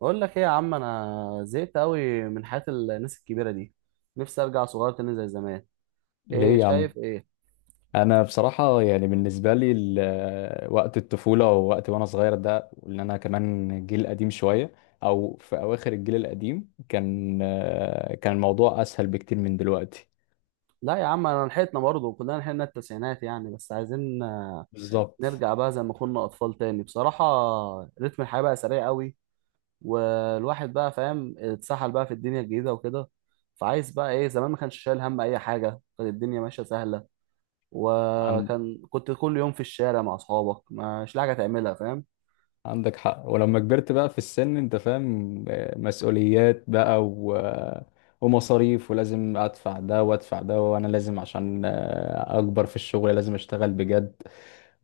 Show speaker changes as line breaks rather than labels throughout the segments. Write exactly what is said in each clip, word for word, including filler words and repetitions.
بقول لك ايه يا عم، انا زهقت قوي من حياة الناس الكبيرة دي. نفسي ارجع صغير تاني زي زمان. ايه
ليه يا عم؟
شايف ايه؟
انا بصراحه يعني بالنسبه لي ال- وقت الطفوله ووقت وانا صغير ده اللي انا كمان جيل قديم شويه، او في اواخر الجيل القديم. كان كان الموضوع اسهل بكتير من دلوقتي.
لا يا عم، انا لحقتنا برضه، كلنا لحقنا التسعينات يعني، بس عايزين آه،
بالظبط.
نرجع بقى زي ما كنا اطفال تاني بصراحة. رتم الحياة بقى سريع قوي، والواحد بقى فاهم اتسحل بقى في الدنيا الجديدة وكده. فعايز بقى ايه، زمان ما كانش شايل هم اي حاجة، كانت الدنيا ماشية سهلة.
عن
وكان كنت كل يوم في الشارع مع اصحابك مش لاقي حاجة تعملها، فاهم.
عندك حق. ولما كبرت بقى في السن انت فاهم، مسؤوليات بقى و... ومصاريف، ولازم ادفع ده وادفع ده، وانا لازم عشان اكبر في الشغل لازم اشتغل بجد،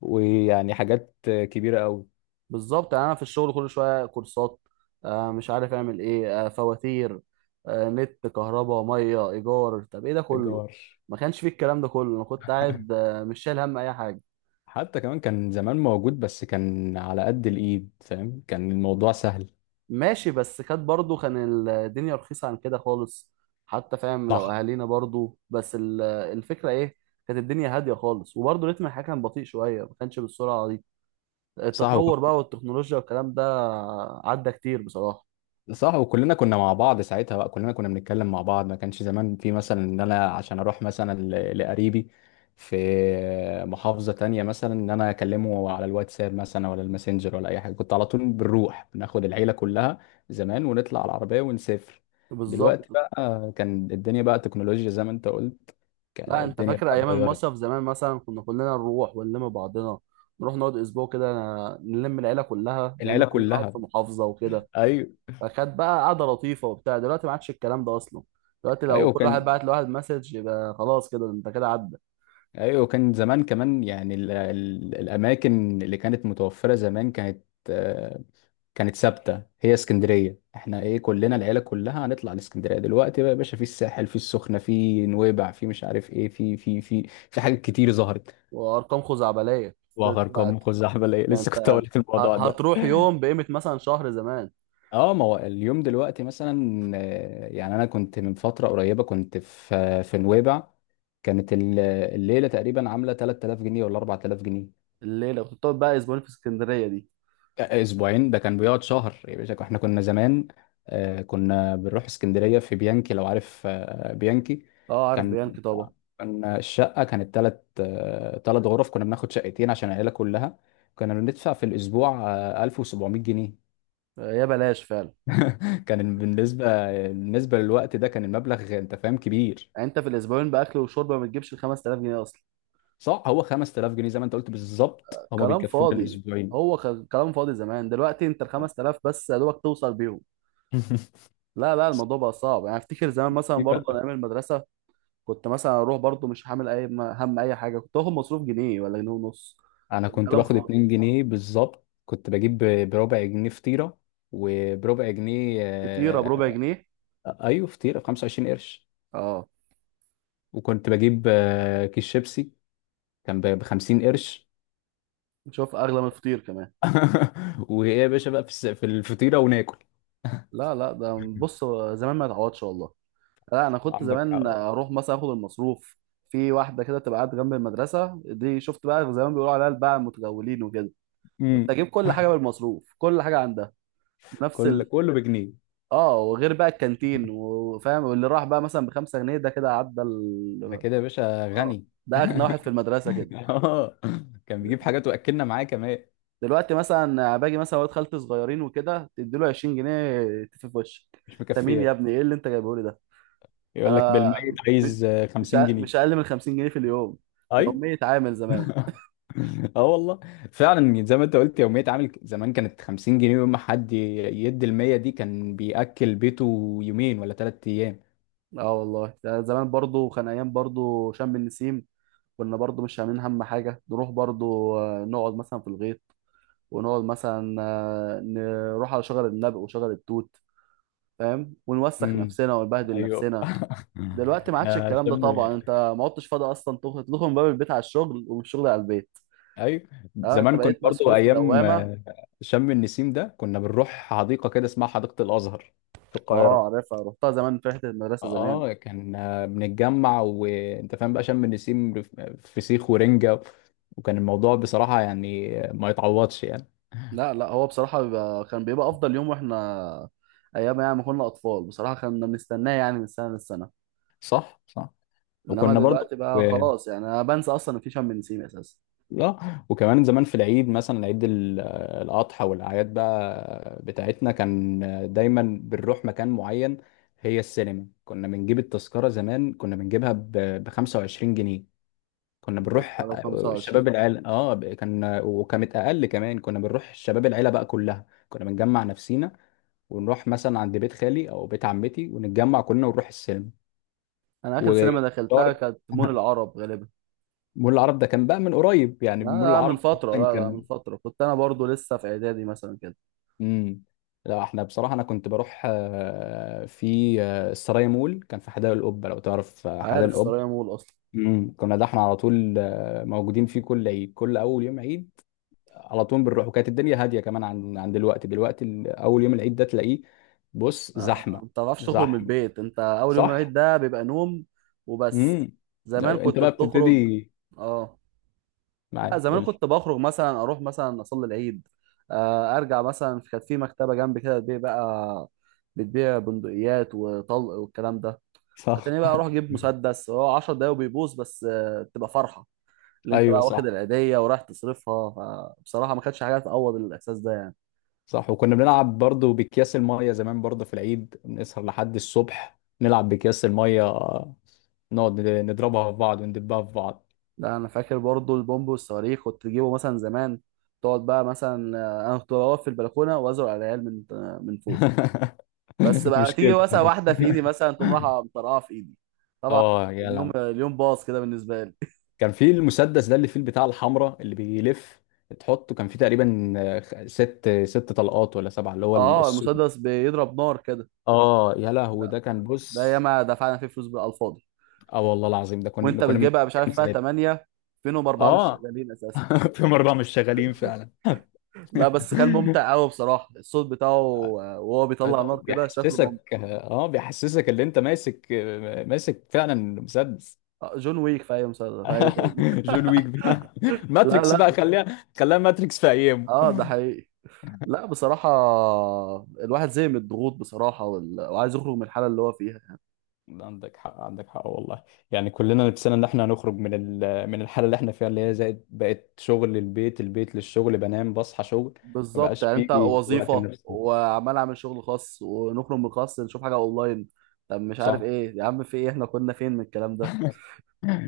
ويعني حاجات كبيرة قوي.
بالظبط، يعني انا في الشغل كل شويه كورسات، آه مش عارف اعمل ايه، آه فواتير، آه نت، كهرباء، ميه، ايجار. طب ايه ده كله؟
ايجار.
ما كانش فيه الكلام ده كله، انا كنت قاعد آه مش شايل هم اي حاجه.
حتى كمان كان زمان موجود، بس كان على قد الايد، فاهم؟ كان الموضوع سهل.
ماشي، بس كانت برضو كان الدنيا رخيصه عن كده خالص، حتى فاهم لو
صح،
اهالينا برضو، بس ال- الفكره ايه، كانت الدنيا هاديه خالص، وبرضو رتم الحياه كان بطيء شويه، ما كانش بالسرعه دي.
صح. وك...
التطور بقى والتكنولوجيا والكلام ده عدى كتير بصراحه.
صح، وكلنا كنا مع بعض ساعتها، بقى كلنا كنا بنتكلم مع بعض. ما كانش زمان في مثلا ان انا عشان اروح مثلا ل- لقريبي في محافظة تانية، مثلا ان انا اكلمه على الواتساب مثلا ولا الماسنجر ولا اي حاجة. كنت على طول بنروح، بناخد العيلة كلها زمان ونطلع على العربية ونسافر. دلوقتي
بالظبط.
بقى كان الدنيا بقى تكنولوجيا زي ما انت قلت. ك-
لا انت
الدنيا
فاكر
بقى
ايام المصيف
اتغيرت.
زمان، مثلا كنا كلنا نروح ونلم بعضنا، نروح نقعد اسبوع كده، نلم العيله كلها لان
العيله
كل واحد
كلها.
في محافظه وكده.
ايوه.
فكانت بقى قعده لطيفه وبتاع، دلوقتي ما عادش الكلام ده اصلا. دلوقتي لو
ايوه
كل واحد
كان.
بعت لواحد مسج يبقى خلاص، كده انت كده عدى.
ايوه كان زمان كمان يعني ال ال الاماكن اللي كانت متوفره زمان كانت آه، كانت ثابته. هي اسكندريه، احنا ايه، كلنا العيله كلها هنطلع الاسكندريه. دلوقتي بقى يا باشا، في الساحل، في السخنه، في نويبع، في مش عارف ايه، في في في في حاجات كتير ظهرت.
وارقام خزعبليه.
وغرقان
بتاعت-
مخ احبل ايه.
ده
لسه
انت
كنت هقول لك
ه-
الموضوع ده.
هتروح يوم بقيمه مثلا شهر زمان.
اه، ما هو اليوم دلوقتي مثلا، آه، يعني انا كنت من فتره قريبه كنت في في نويبع. كانت ال- الليله تقريبا عامله تلت تلاف جنيه ولا اربع تلاف جنيه.
الليله كنت بتقعد بقى اسبوعين في اسكندريه دي.
آه، اسبوعين ده كان بيقعد شهر يا باشا. احنا كنا زمان، آه، كنا بنروح اسكندريه في بيانكي، لو عارف آه، بيانكي.
اه عارف
كان
بيانكي طبعا.
كان الشقه كانت ثلاث ثلاث غرف، كنا بناخد شقتين عشان العيله كلها. كنا بندفع في الاسبوع آه، الف وسبعمية جنيه.
آه، يا بلاش فعلا.
كان بالنسبه بالنسبه للوقت ده كان المبلغ انت فاهم كبير.
يعني انت في الاسبوعين باكل وشرب ما بتجيبش ال خمسة آلاف جنيه اصلا.
صح، هو خمسة آلاف جنيه زي ما انت قلت بالظبط، هما
كلام
بيكفونا
فاضي.
الاسبوعين.
هو كان كلام فاضي زمان، دلوقتي انت ال خمسة آلاف بس يا دوبك توصل بيهم. لا لا، الموضوع بقى صعب يعني. افتكر زمان مثلا برضه ايام المدرسه كنت مثلا اروح برضه مش حامل اي هم اي حاجه، كنت واخد مصروف جنيه ولا جنيه ونص.
انا كنت
الكلام
باخد
فاضي.
اتنين جنيه بالظبط. كنت بجيب ب- بربع جنيه فطيره، وبربع جنيه
فطيره
آه،
بربع جنيه.
ايوه، فطيره ب 25 قرش.
اه.
وكنت بجيب آه، كيس شيبسي كان ب 50 قرش.
شوف اغلى من الفطير كمان.
وايه يا باشا بقى في الس- في الفطيره وناكل.
لا لا، ده بص، زمان ما يتعوضش والله. لا انا كنت
عندك
زمان
حق.
اروح مثلا اخد المصروف في واحده كده تبقى قاعده جنب المدرسه دي، شفت بقى زمان بيقولوا عليها الباعة المتجولين وكده.
امم.
كنت اجيب كل حاجه بالمصروف، كل حاجه عندها نفس
كل
ال...
كله بجنيه.
اه، وغير بقى الكانتين وفاهم، واللي راح بقى مثلا بخمسة جنيه ده كده عدى
ده
ال...
كده يا باشا
اه.
غني.
ده اغنى واحد في المدرسه كده.
اه، كان بيجيب حاجات واكلنا معاه كمان.
دلوقتي مثلا باجي مثلا ولاد خالتي صغيرين وكده تديله عشرين جنيه تفي في وشك.
مش
انت مين يا
مكفياه.
ابني؟ ايه اللي انت جايبه لي ده؟
يقول
انا
لك بالميت
م-
عايز آه،
مش
50
أ-
جنيه
مش اقل من خمسين جنيه في اليوم.
ايوه.
يوميه عامل زمان.
اه والله، فعلا زي ما انت قلت، يوميه عامل ك- زمان كانت خمسين جنيه، يوم ما حد ي- يدي ال مية دي كان بياكل بيته يومين ولا ثلاث ايام.
اه والله. ده زمان برضو كان ايام، برضو شم النسيم كنا برضو مش عاملين هم حاجه، نروح برضو آه، نقعد مثلا في الغيط، ونقعد مثلا آه، نروح على شجر النبق وشجر التوت، فاهم، ونوسخ
امم.
نفسنا ونبهدل
ايوه.
نفسنا. دلوقتي ما عادش
احنا
الكلام ده
شم.
طبعا، انت ما عدتش فاضي اصلا، تخرج تخرج من باب البيت على الشغل ومن الشغل على البيت.
ايوه،
اه انت
زمان
بقيت
كنت برضو
مسحول في
ايام
دوامه.
آه، شم النسيم ده كنا بنروح حديقه كده اسمها حديقه الازهر في
اه
القاهره.
عارفها، رحتها زمان في رحله المدرسه زمان.
اه، كان آه، بنتجمع، وانت فاهم، بقى شم النسيم رف- فسيخ ورنجه. وكان الموضوع بصراحه يعني آه، ما يتعوضش يعني.
لا لا، هو بصراحه بيبقى كان بيبقى افضل يوم، واحنا ايام يعني ما كنا اطفال بصراحه كنا بنستناه يعني من سنه للسنه.
صح، صح.
انما
وكنا برضو
دلوقتي
و...
بقى خلاص، يعني انا بنسى اصلا ان في شم نسيم اساسا.
اه، وكمان زمان في العيد مثلا، عيد ال- آه، الاضحى، والاعياد بقى بتاعتنا كان دايما بنروح مكان معين. هي السينما، كنا بنجيب التذكره، زمان كنا بنجيبها ب خمسة وعشرين جنيه. كنا بنروح
التذكره ب
آه، شباب
خمسة وعشرين.
العيله، اه ب- كان وكانت اقل كمان. كنا بنروح شباب العيله بقى كلها، كنا بنجمع نفسينا ونروح مثلا عند بيت خالي او بيت عمتي، ونتجمع كلنا ونروح السينما.
انا اخر سينما دخلتها
وفطار.
كانت مول العرب غالبا.
مول العرب ده كان بقى من قريب، يعني
لا
مول
لا من
العرب
فتره،
اصلا
لا لا من
كان.
فتره، كنت انا برضو لسه في اعدادي مثلا كده.
امم. لا، احنا بصراحه انا كنت بروح آه، في آه، السراي مول. كان في حدائق القبه، لو تعرف آه، حدائق
عارف
القبه.
السرايا مول اصلا.
امم كنا ده احنا على طول آه، موجودين فيه كل عيد، كل اول يوم عيد على طول بنروح. وكانت الدنيا هاديه كمان عن عن دلوقتي. دلوقتي ال- اول يوم العيد ده تلاقيه بص
آه،
زحمه.
ما بتعرفش تخرج من
زحمه.
البيت، انت اول يوم العيد
صح.
ده بيبقى نوم وبس.
امم.
زمان
ايوه، انت
كنت
بقى
بتخرج.
بتبتدي
اه. لا
معاك،
زمان
قول لي.
كنت بخرج مثلا، اروح مثلا اصلي العيد، آه، ارجع مثلا، كانت في مكتبه جنبي كده بتبيع بقى، بتبيع بندقيات وطلق والكلام ده.
صح.
هتلاقيني بقى اروح اجيب مسدس هو 10 دقايق وبيبوظ، بس آه، بتبقى فرحه اللي انت
ايوه،
بقى واخد
صح.
العيدية ورايح تصرفها. فبصراحة ما كانتش حاجة تعوض الإحساس ده يعني.
صح، وكنا بنلعب برضو باكياس المية زمان برضو في العيد، نسهر لحد الصبح نلعب باكياس المية، نقعد نضربها في بعض وندبها في بعض.
لا أنا فاكر برضو البومب والصواريخ كنت تجيبه مثلا زمان، تقعد بقى مثلا آه، أنا كنت واقف في البلكونة وأزرع على العيال من آه، من فوق. بس بقى تيجي
مشكلة.
مثلا واحدة في إيدي مثلا تقوم رايحة مطرقعة في إيدي، طبعا.
اه يا
اليوم
لا.
اليوم باظ كده بالنسبة لي.
كان في المسدس ده اللي فيه البتاع الحمراء اللي بيلف تحطه، كان فيه تقريبا آه، ست ست طلقات ولا سبعة، اللي هو
اه،
السود.
المسدس بيضرب نار كده.
اه يا لهوي،
لا
ده كان
ده, ده
بص.
ياما دفعنا فيه فلوس بالألفاضي.
اه والله العظيم، ده
وأنت
كنا كنا من
بتجيبها مش عارف
كام
فيها
ساعتها.
ثمانية فينهم أربعة مش
اه.
شغالين.
في مرة مش شغالين فعلا.
لا بس كان ممتع قوي بصراحه الصوت بتاعه. آه، وهو
أي
بيطلع
طبعا،
نار كده شكله
بيحسسك
ممتع.
اه بيحسسك اللي انت ماسك ماسك فعلا مسدس.
آه، جون ويك في اي مسلسل، في اي فيلم.
جون ويك بقى.
لا
ماتريكس
لا.
بقى، خليها خليها ماتريكس في ايامه.
اه ده حقيقي. لا بصراحه، الواحد زي من الضغوط بصراحه، وال... وعايز يخرج من الحاله اللي هو فيها.
عندك حق، عندك حق والله. يعني كلنا نفسنا ان احنا هنخرج من ال- من الحاله اللي احنا فيها، اللي هي زائد بقت شغل للبيت، البيت للشغل، بنام، بصحى شغل. ما
بالظبط،
بقاش
يعني انت
فيه وقت
وظيفه
لنفسنا.
وعمال اعمل شغل خاص، ونخرج من الخاص نشوف حاجه اونلاين. طب مش عارف
صح.
ايه يا عم، في ايه، احنا كنا فين من الكلام ده؟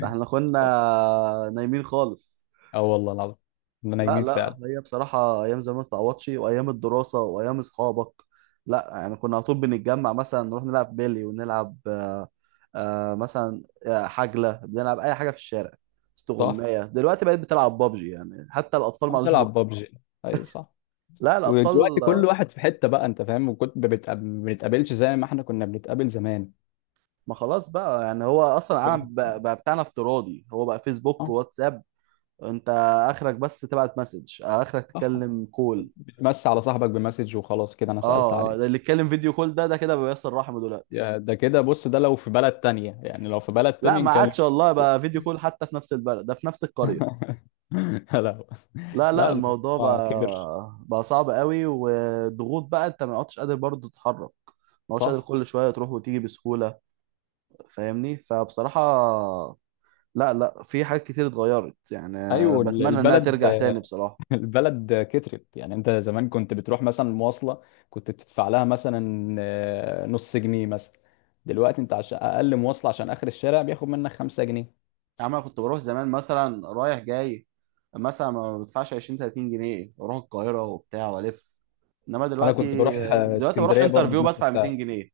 احنا كنا نايمين خالص.
اه والله العظيم، احنا
لا
نايمين
لا،
فعلا.
هي بصراحة أيام زمان ما تتعوضش، وأيام الدراسة وأيام أصحابك. لا يعني كنا على طول بنتجمع مثلا نروح نلعب بيلي، ونلعب آه، آه، مثلا آه، حجلة، بنلعب أي حاجة في الشارع،
صح.
استغماية. دلوقتي بقيت بتلعب بابجي، يعني حتى الأطفال ما
عم
عادوش بي-
تلعب ببجي. ايوه، صح.
لا
ودلوقتي
الأطفال
كل
آه،
واحد في حتة بقى انت فاهم، وكنت ما بتقاب- ما بنتقابلش زي ما احنا كنا بنتقابل زمان.
ما خلاص بقى. يعني هو أصلا
كل واحد
العالم
في
بقى
حاله.
بقى بتاعنا افتراضي، هو بقى فيسبوك
اه.
وواتساب. أنت آخرك بس تبعت مسج، آخرك
صح.
تتكلم كول.
بتمسي على صاحبك بمسج وخلاص، كده انا
اه،
سألت
آه،
عليه.
اللي يتكلم فيديو كول ده، ده كده بيصل رحمه دلوقتي.
يا ده كده بص، ده لو في بلد تانية، يعني لو في بلد
لا
تانية
ما
نكلم.
عادش والله بقى فيديو كول حتى في نفس البلد، ده في نفس القرية.
لا،
لا لا،
لا،
الموضوع
الموضوع كبر.
بقى بقى صعب قوي، وضغوط بقى، انت ما عدتش قادر برضه تتحرك، ما عدتش قادر
صح.
كل شوية تروح وتيجي بسهولة، فاهمني. فبصراحة لا لا، في حاجات كتير اتغيرت يعني.
ايوه
بتمنى انها
البلد.
ترجع تاني بصراحة.
البلد كترت. يعني انت زمان كنت بتروح مثلا مواصلة، كنت بتدفع لها مثلا آه، نص جنيه مثلا. دلوقتي انت عشان اقل مواصلة، عشان اخر الشارع بياخد منك خمسة جنيه.
يعني انا كنت بروح زمان مثلا رايح جاي، مثلا ما بدفعش عشرين تلاتين جنيه، بروح القاهرة وبتاع والف. انما
انا
دلوقتي،
كنت بروح آه،
دلوقتي بروح
اسكندرية برضه
انترفيو
بنفس
بدفع
السعر.
ميتين جنيه،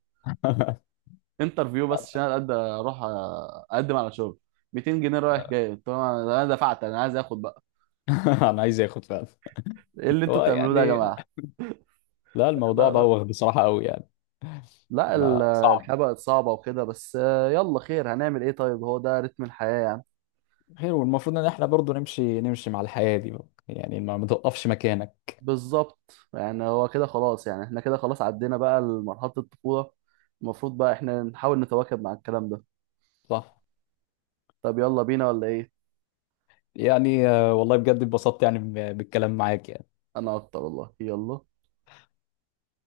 انترفيو بس عشان اقدر اروح اقدم على شغل. ميتين جنيه رايح جاي، طب انا أنا دفعت، انا عايز اخد بقى.
انا عايز اخد فعلا.
ايه اللي انتوا
هو
بتعملوه ده يا
يعني
جماعه؟
لا،
لا
الموضوع
لا لا،
بوخ بصراحة قوي يعني.
لا ال-
بقى
الحياه
صعب.
بقت صعبه وكده، بس آه، يلا خير، هنعمل ايه، طيب هو ده رتم الحياه يعني.
خير، والمفروض ان احنا برضو نمشي نمشي مع الحياة دي بقى. يعني ما ما توقفش مكانك.
بالظبط، يعني هو كده خلاص، يعني احنا كده خلاص عدينا بقى لمرحله الطفوله، المفروض بقى احنا نحاول نتواكب مع الكلام ده.
صح.
طب يلا بينا ولا ايه؟
يعني آه، والله بجد اتبسطت، يعني ب- بالكلام معاك يعني.
انا اكتر والله، يلا.